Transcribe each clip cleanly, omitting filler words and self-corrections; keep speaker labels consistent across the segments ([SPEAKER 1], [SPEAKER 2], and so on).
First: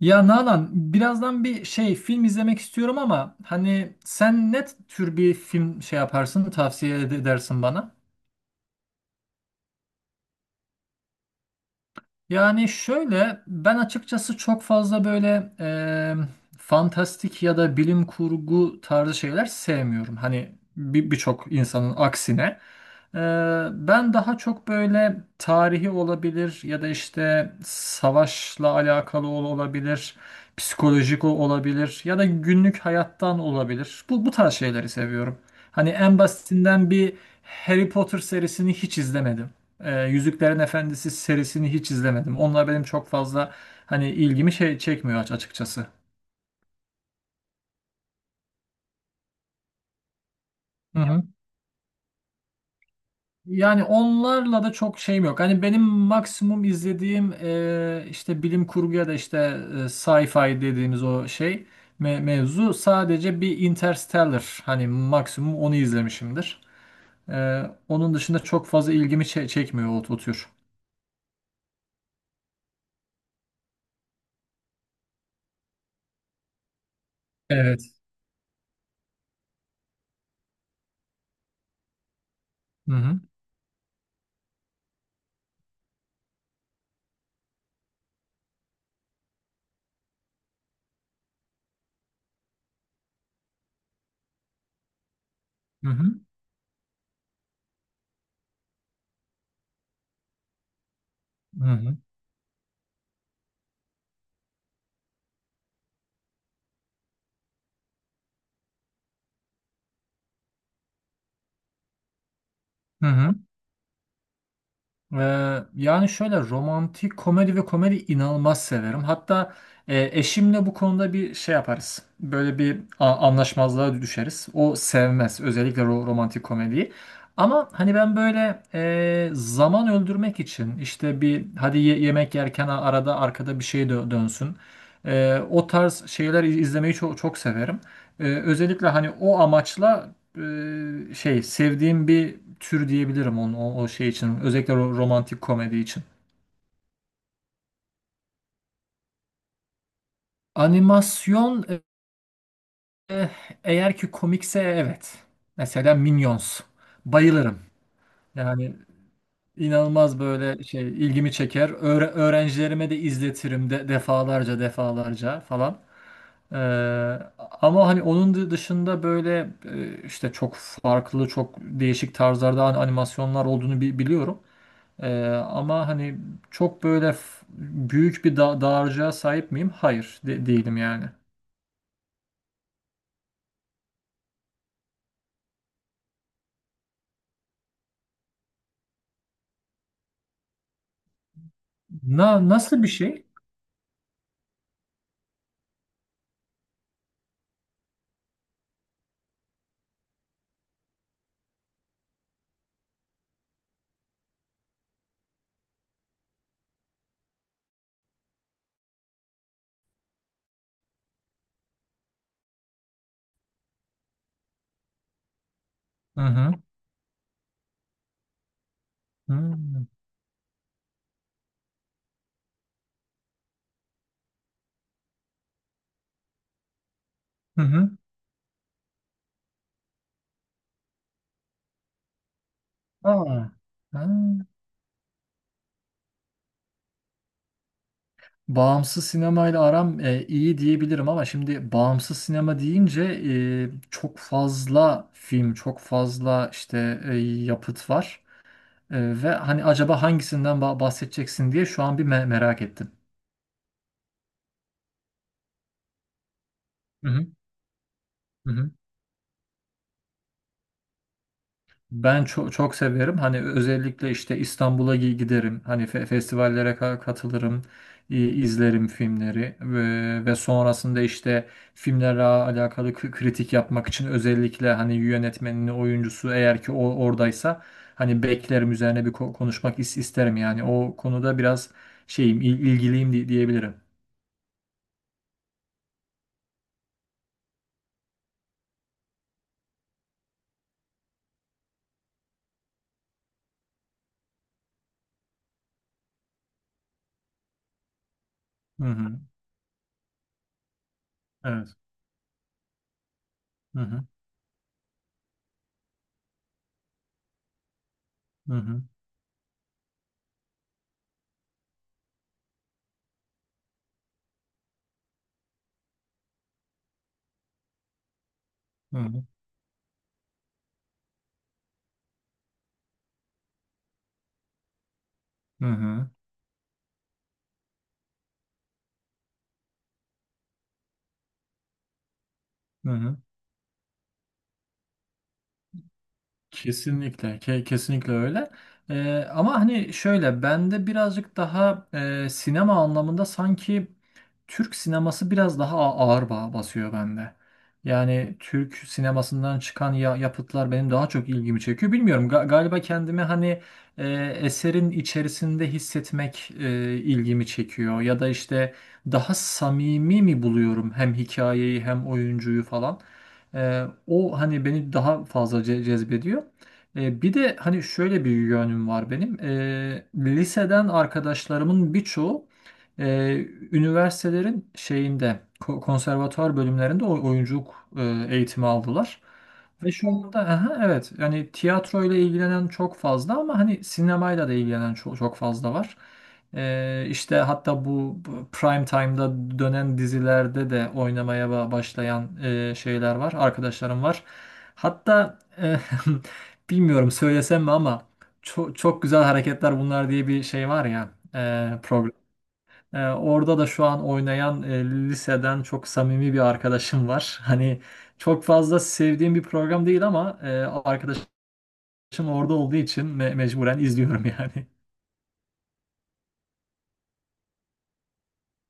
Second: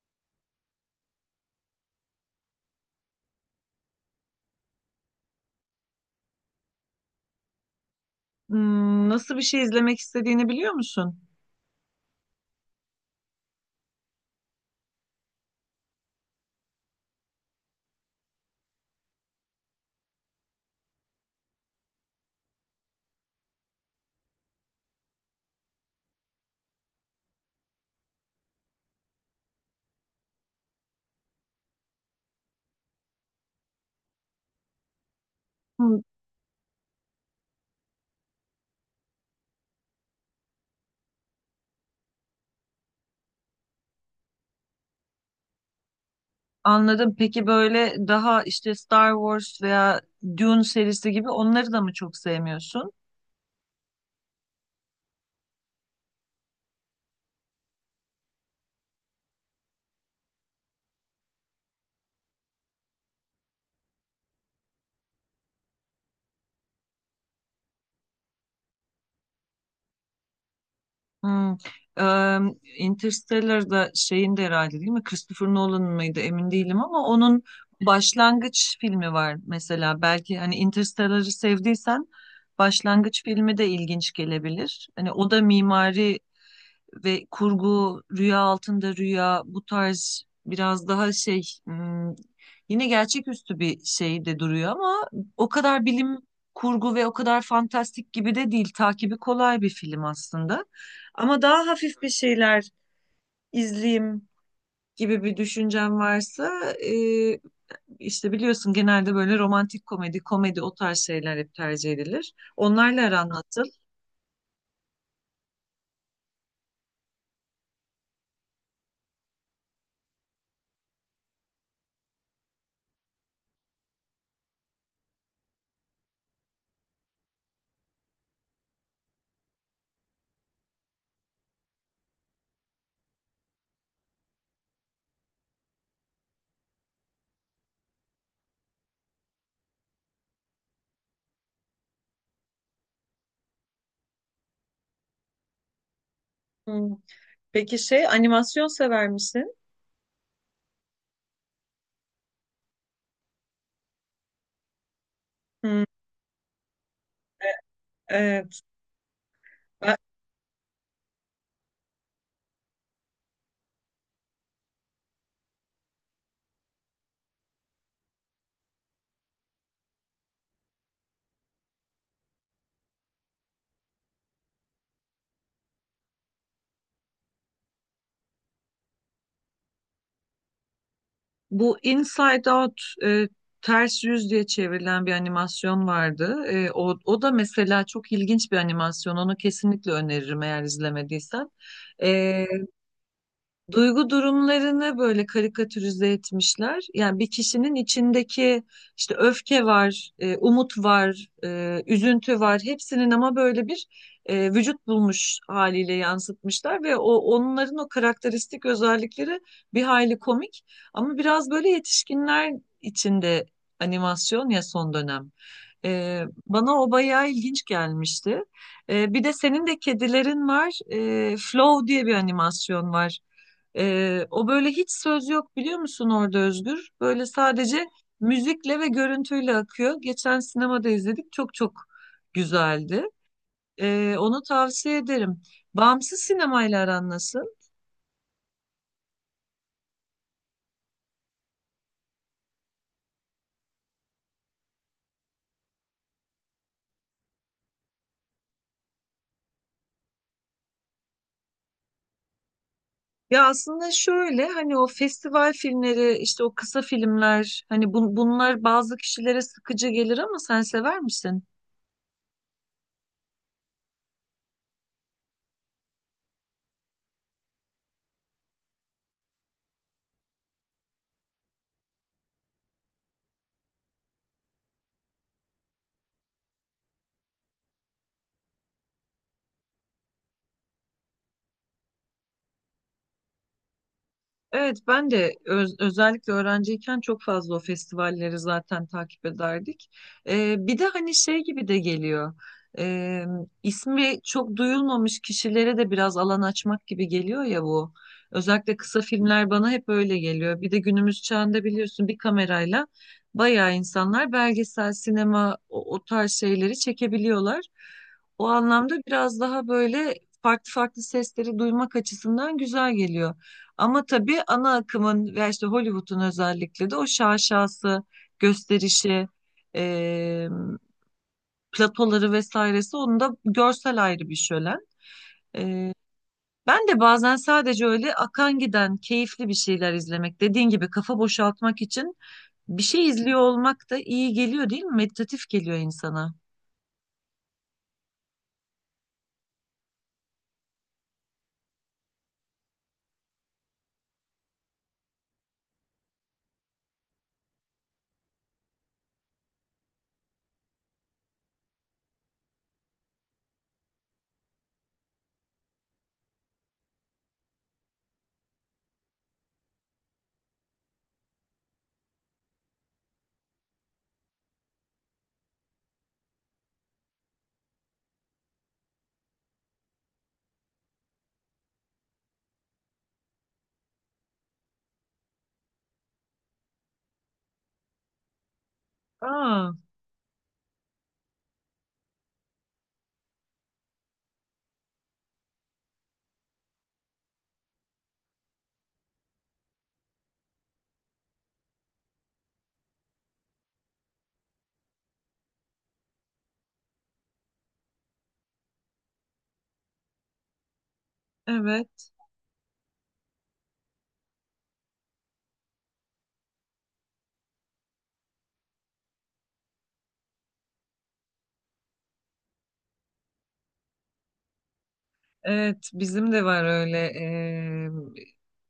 [SPEAKER 1] Ya Nalan, birazdan bir şey film izlemek istiyorum ama hani sen ne tür bir film yaparsın, tavsiye edersin bana?
[SPEAKER 2] Nasıl bir şey izlemek istediğini biliyor musun?
[SPEAKER 1] Yani şöyle ben açıkçası çok fazla böyle fantastik ya da bilim kurgu tarzı şeyler sevmiyorum. Hani birçok insanın aksine. E, Ben daha çok böyle tarihi olabilir ya da işte savaşla alakalı olabilir, psikolojik olabilir ya da günlük hayattan olabilir. Bu tarz şeyleri seviyorum. Hani
[SPEAKER 2] Hmm,
[SPEAKER 1] en basitinden bir Harry Potter serisini hiç izlemedim. Yüzüklerin Efendisi serisini hiç izlemedim. Onlar benim çok fazla hani ilgimi çekmiyor açıkçası.
[SPEAKER 2] Anladım. Peki böyle daha işte Star Wars veya Dune
[SPEAKER 1] Hı
[SPEAKER 2] serisi
[SPEAKER 1] hı.
[SPEAKER 2] gibi onları da mı çok sevmiyorsun?
[SPEAKER 1] Yani onlarla da çok şeyim yok. Hani benim maksimum izlediğim işte bilim kurgu ya da işte sci-fi dediğimiz o şey mevzu sadece bir Interstellar. Hani maksimum onu izlemişimdir. Onun dışında çok fazla ilgimi çekmiyor o tür.
[SPEAKER 2] Hmm. Eee Interstellar'da şeyin de herhalde değil mi? Christopher Nolan'ın mıydı? Emin değilim ama onun
[SPEAKER 1] Evet.
[SPEAKER 2] başlangıç filmi var mesela. Belki hani Interstellar'ı sevdiysen
[SPEAKER 1] Hı hı.
[SPEAKER 2] başlangıç filmi de ilginç gelebilir. Hani o da mimari ve kurgu, rüya altında rüya bu tarz biraz daha yine gerçeküstü bir şey de duruyor ama o kadar
[SPEAKER 1] Hı
[SPEAKER 2] bilim
[SPEAKER 1] hı.
[SPEAKER 2] kurgu ve o kadar fantastik gibi de değil. Takibi kolay bir film aslında. Ama
[SPEAKER 1] Hı
[SPEAKER 2] daha
[SPEAKER 1] hı.
[SPEAKER 2] hafif bir şeyler izleyeyim gibi bir düşüncem varsa e, işte biliyorsun genelde böyle romantik komedi, komedi o tarz şeyler hep tercih edilir. Onlarla
[SPEAKER 1] Hı
[SPEAKER 2] aran
[SPEAKER 1] hı.
[SPEAKER 2] nasıl?
[SPEAKER 1] Yani şöyle romantik komedi ve komedi inanılmaz severim. Hatta eşimle bu konuda bir şey yaparız. Böyle bir anlaşmazlığa düşeriz. O sevmez özellikle romantik komediyi. Ama hani ben böyle zaman öldürmek için işte bir hadi yemek yerken arada arkada bir şey dönsün. O tarz şeyler izlemeyi çok, çok severim. Özellikle hani o amaçla sevdiğim bir tür diyebilirim onu, o şey için. Özellikle romantik komedi için.
[SPEAKER 2] Hmm. Peki şey animasyon sever misin?
[SPEAKER 1] Animasyon e, eğer ki komikse evet.
[SPEAKER 2] Hmm.
[SPEAKER 1] Mesela Minions. Bayılırım.
[SPEAKER 2] Ee,
[SPEAKER 1] Yani
[SPEAKER 2] Ben-
[SPEAKER 1] inanılmaz böyle ilgimi çeker. Öğrencilerime de izletirim de defalarca defalarca falan. Ee, Ama hani onun dışında böyle işte çok farklı çok değişik tarzlarda animasyonlar olduğunu biliyorum. Ama hani çok böyle büyük bir dağarcığa sahip miyim? Hayır, değilim yani.
[SPEAKER 2] Bu Inside Out ters yüz diye çevrilen bir animasyon vardı. O da mesela çok ilginç bir animasyon. Onu kesinlikle öneririm eğer izlemediysen. E,
[SPEAKER 1] Nasıl bir şey?
[SPEAKER 2] Duygu durumlarını böyle karikatürize etmişler. Yani bir kişinin içindeki işte öfke var, umut var, üzüntü var. Hepsinin ama böyle bir vücut bulmuş haliyle yansıtmışlar ve o onların o karakteristik özellikleri bir hayli komik ama biraz böyle yetişkinler içinde animasyon ya son dönem. E,
[SPEAKER 1] Hı hı.
[SPEAKER 2] Bana o bayağı ilginç gelmişti. E, bir de
[SPEAKER 1] Hı
[SPEAKER 2] senin de kedilerin var. E, Flow diye bir animasyon var. O böyle hiç söz yok biliyor musun orada Özgür? Böyle
[SPEAKER 1] hı.
[SPEAKER 2] sadece
[SPEAKER 1] Hı.
[SPEAKER 2] müzikle ve görüntüyle akıyor. Geçen sinemada izledik. Çok çok güzeldi.
[SPEAKER 1] Aa. Ha.
[SPEAKER 2] Onu tavsiye ederim. Bağımsız sinemayla aran nasıl?
[SPEAKER 1] Bağımsız sinemayla aram iyi diyebilirim ama şimdi bağımsız sinema deyince çok fazla film, çok fazla işte yapıt var. Ve hani acaba hangisinden bahsedeceksin diye şu an bir merak ettim.
[SPEAKER 2] Ya aslında şöyle hani o festival filmleri işte o kısa
[SPEAKER 1] Hı hı.
[SPEAKER 2] filmler
[SPEAKER 1] Hı
[SPEAKER 2] bunlar
[SPEAKER 1] hı.
[SPEAKER 2] bazı kişilere sıkıcı gelir ama sen sever misin?
[SPEAKER 1] Ben çok çok severim. Hani özellikle işte İstanbul'a giderim. Hani festivallere katılırım, izlerim filmleri ve sonrasında işte filmlerle alakalı kritik yapmak için özellikle hani yönetmenini, oyuncusu eğer ki o oradaysa hani beklerim üzerine bir konuşmak isterim yani. O konuda biraz şeyim, ilgiliyim diyebilirim.
[SPEAKER 2] Evet ben de özellikle öğrenciyken çok fazla o festivalleri zaten takip ederdik. Bir de hani şey gibi de geliyor. Ee, ismi çok duyulmamış kişilere de biraz alan açmak gibi geliyor ya bu. Özellikle
[SPEAKER 1] Hı
[SPEAKER 2] kısa
[SPEAKER 1] hı.
[SPEAKER 2] filmler bana hep öyle geliyor. Bir de günümüz çağında
[SPEAKER 1] Evet.
[SPEAKER 2] biliyorsun bir kamerayla bayağı
[SPEAKER 1] Hı hı.
[SPEAKER 2] insanlar belgesel, sinema o tarz şeyleri çekebiliyorlar. O
[SPEAKER 1] Hı hı.
[SPEAKER 2] anlamda biraz daha böyle farklı farklı sesleri duymak açısından güzel geliyor. Ama tabii ana akımın ve işte Hollywood'un özellikle de o şaşası,
[SPEAKER 1] Hı hı.
[SPEAKER 2] gösterişi, e, platoları vesairesi onun da görsel ayrı bir şölen.
[SPEAKER 1] Hı
[SPEAKER 2] E,
[SPEAKER 1] hı.
[SPEAKER 2] Ben de bazen sadece öyle akan giden keyifli bir şeyler izlemek, dediğin gibi kafa boşaltmak için bir
[SPEAKER 1] Hı
[SPEAKER 2] şey
[SPEAKER 1] hı.
[SPEAKER 2] izliyor olmak da iyi geliyor değil mi? Meditatif geliyor insana.
[SPEAKER 1] Kesinlikle, kesinlikle öyle. Ama hani şöyle, bende birazcık daha sinema anlamında sanki Türk sineması biraz daha ağır basıyor bende. Yani Türk sinemasından çıkan yapıtlar benim daha çok ilgimi çekiyor. Bilmiyorum, galiba kendimi hani e, eserin içerisinde hissetmek ilgimi çekiyor. Ya da işte daha samimi mi buluyorum hem hikayeyi hem oyuncuyu falan. O hani beni daha fazla cezbediyor. Bir de hani şöyle bir yönüm var benim. Liseden arkadaşlarımın birçoğu e, üniversitelerin şeyinde konservatuar bölümlerinde oyunculuk eğitimi aldılar.
[SPEAKER 2] Aa,
[SPEAKER 1] Ve şu anda aha, evet yani tiyatro ile ilgilenen çok fazla ama hani sinemayla da ilgilenen çok, çok fazla var. İşte hatta bu prime time'da dönen dizilerde de oynamaya başlayan şeyler var, arkadaşlarım var. Hatta bilmiyorum söylesem mi ama çok, çok güzel hareketler bunlar diye bir şey var ya
[SPEAKER 2] evet.
[SPEAKER 1] program. Orada da şu an oynayan liseden çok samimi bir arkadaşım var. Hani çok fazla sevdiğim bir program değil ama arkadaşım orada olduğu için mecburen izliyorum yani.
[SPEAKER 2] Evet, bizim de var öyle.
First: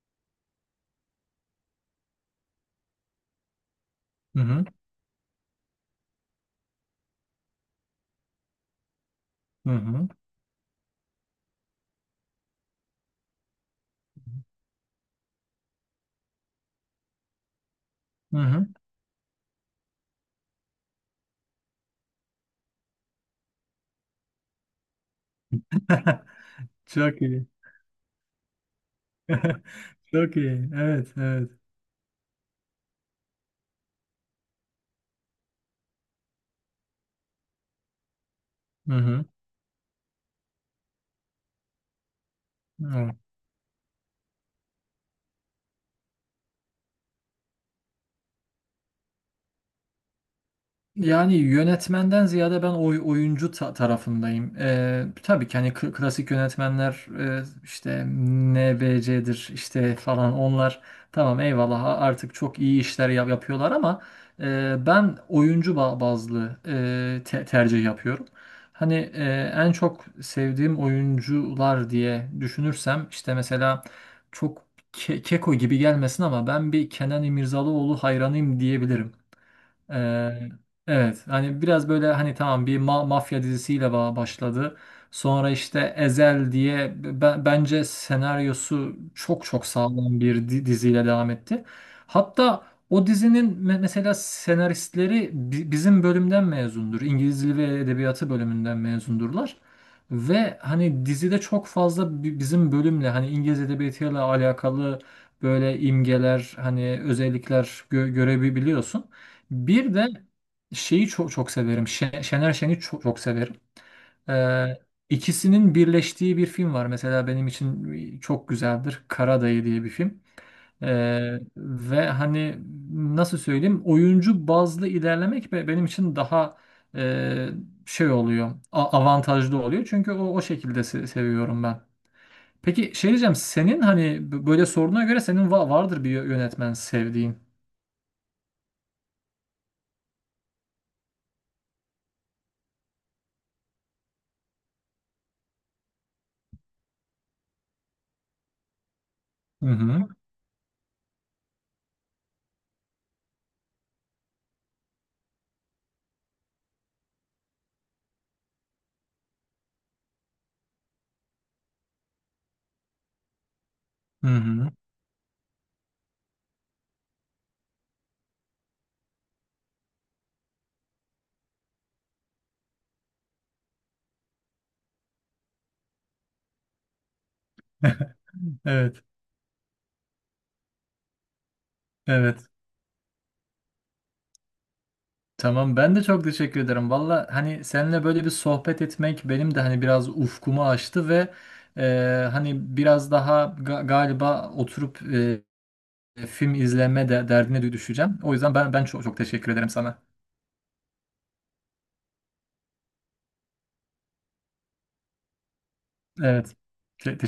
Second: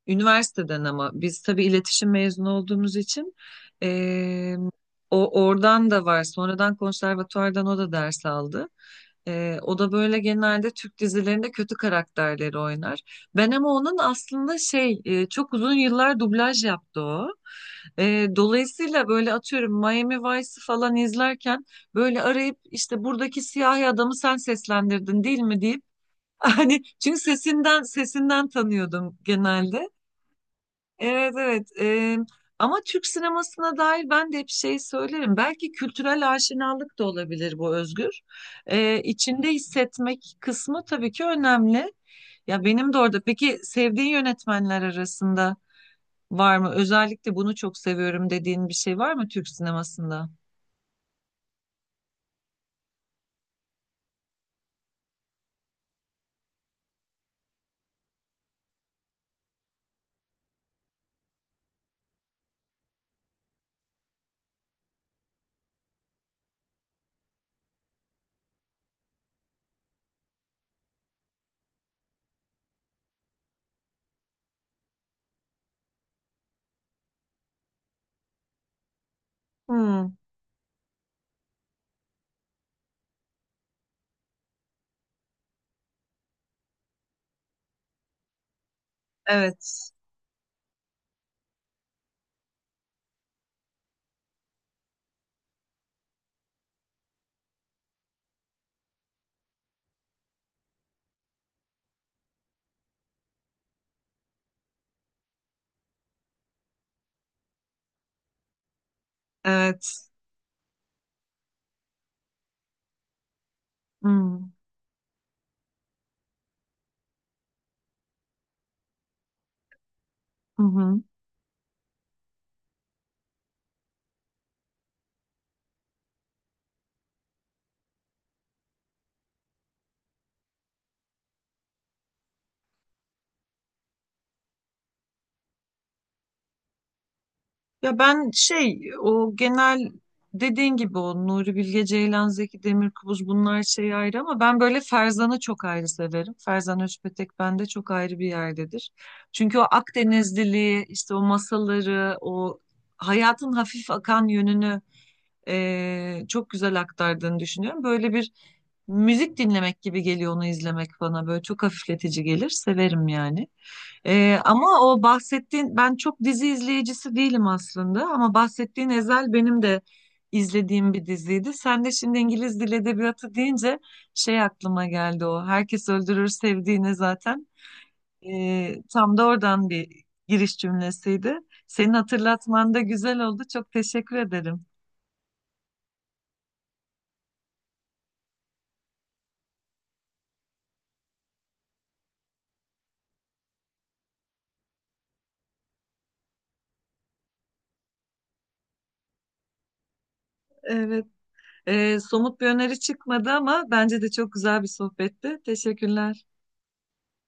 [SPEAKER 2] Üniversiteden ama biz tabii iletişim mezunu olduğumuz için
[SPEAKER 1] Hı
[SPEAKER 2] eee,
[SPEAKER 1] hı.
[SPEAKER 2] o oradan da var. Sonradan konservatuvardan o da ders aldı.
[SPEAKER 1] Hı
[SPEAKER 2] O da
[SPEAKER 1] hı.
[SPEAKER 2] böyle genelde Türk dizilerinde kötü karakterleri oynar. Ben ama onun aslında çok uzun yıllar dublaj yaptı o.
[SPEAKER 1] Hı hı.
[SPEAKER 2] Dolayısıyla böyle atıyorum Miami Vice'ı falan izlerken böyle arayıp işte buradaki siyahi adamı sen seslendirdin değil mi deyip Hani çünkü
[SPEAKER 1] Çok iyi.
[SPEAKER 2] sesinden tanıyordum genelde.
[SPEAKER 1] Çok iyi. Evet,
[SPEAKER 2] Evet
[SPEAKER 1] evet.
[SPEAKER 2] evet. Ama Türk sinemasına dair ben de hep şey söylerim. Belki kültürel aşinalık da olabilir bu Özgür.
[SPEAKER 1] Hı hı.
[SPEAKER 2] İçinde hissetmek kısmı tabii ki önemli. Ya benim de
[SPEAKER 1] Evet.
[SPEAKER 2] orada. Peki sevdiğin yönetmenler arasında var mı? Özellikle bunu çok seviyorum dediğin bir şey var mı Türk sinemasında?
[SPEAKER 1] Yani yönetmenden ziyade ben oyuncu tarafındayım. Tabii ki hani klasik yönetmenler işte NBC'dir işte falan onlar tamam eyvallah artık çok iyi işler yapıyorlar ama ben oyuncu bazlı tercih yapıyorum. Hani en çok sevdiğim oyuncular diye düşünürsem işte mesela çok keko gibi gelmesin ama ben bir Kenan İmirzalıoğlu hayranıyım diyebilirim.
[SPEAKER 2] Hmm,
[SPEAKER 1] Ee, evet hani biraz böyle hani tamam bir mafya dizisiyle başladı. Sonra işte Ezel diye bence senaryosu çok çok
[SPEAKER 2] evet.
[SPEAKER 1] sağlam bir diziyle devam etti. Hatta o dizinin mesela senaristleri bizim bölümden mezundur. İngiliz Dili ve Edebiyatı bölümünden mezundurlar. Ve hani dizide çok fazla bizim bölümle hani İngiliz edebiyatıyla alakalı böyle imgeler hani özellikler görebiliyorsun. Bir de
[SPEAKER 2] Evet.
[SPEAKER 1] çok çok severim. Şener Şen'i çok, çok severim.
[SPEAKER 2] Hmm.
[SPEAKER 1] Ee, ikisinin birleştiği bir film var. Mesela benim için çok güzeldir. Karadayı diye bir film.
[SPEAKER 2] Hı hı.
[SPEAKER 1] Ve hani nasıl söyleyeyim oyuncu bazlı ilerlemek benim için daha e, oluyor. A avantajlı oluyor. Çünkü o şekilde seviyorum ben. Peki şey diyeceğim senin hani böyle sorduğuna göre senin vardır bir yönetmen sevdiğin.
[SPEAKER 2] Ya ben şey o genel dediğin gibi o Nuri Bilge Ceylan, Zeki Demirkubuz bunlar şey ayrı ama ben böyle Ferzan'ı çok ayrı severim. Ferzan Özpetek bende çok ayrı bir yerdedir. Çünkü o
[SPEAKER 1] Hı hı.
[SPEAKER 2] Akdenizliliği işte o masalları o hayatın hafif akan yönünü çok güzel aktardığını düşünüyorum. Böyle bir müzik dinlemek gibi geliyor onu izlemek bana böyle çok hafifletici gelir severim yani.
[SPEAKER 1] Hı hı.
[SPEAKER 2] Ama o bahsettiğin ben çok dizi izleyicisi değilim aslında ama bahsettiğin Ezel benim de izlediğim bir diziydi. Sen de şimdi İngiliz Dil Edebiyatı deyince şey aklıma geldi o. Herkes öldürür sevdiğini zaten.
[SPEAKER 1] Evet.
[SPEAKER 2] Tam da oradan bir giriş cümlesiydi. Senin
[SPEAKER 1] Evet.
[SPEAKER 2] hatırlatman da güzel oldu. Çok teşekkür ederim.
[SPEAKER 1] Tamam ben de çok teşekkür ederim. Valla hani seninle böyle bir sohbet etmek benim de hani biraz ufkumu açtı ve hani biraz daha galiba oturup film izleme de derdine düşeceğim. O yüzden ben çok çok teşekkür ederim sana.
[SPEAKER 2] Evet. Somut bir öneri çıkmadı ama bence de çok güzel bir sohbetti. Teşekkürler.
[SPEAKER 1] Evet. Te-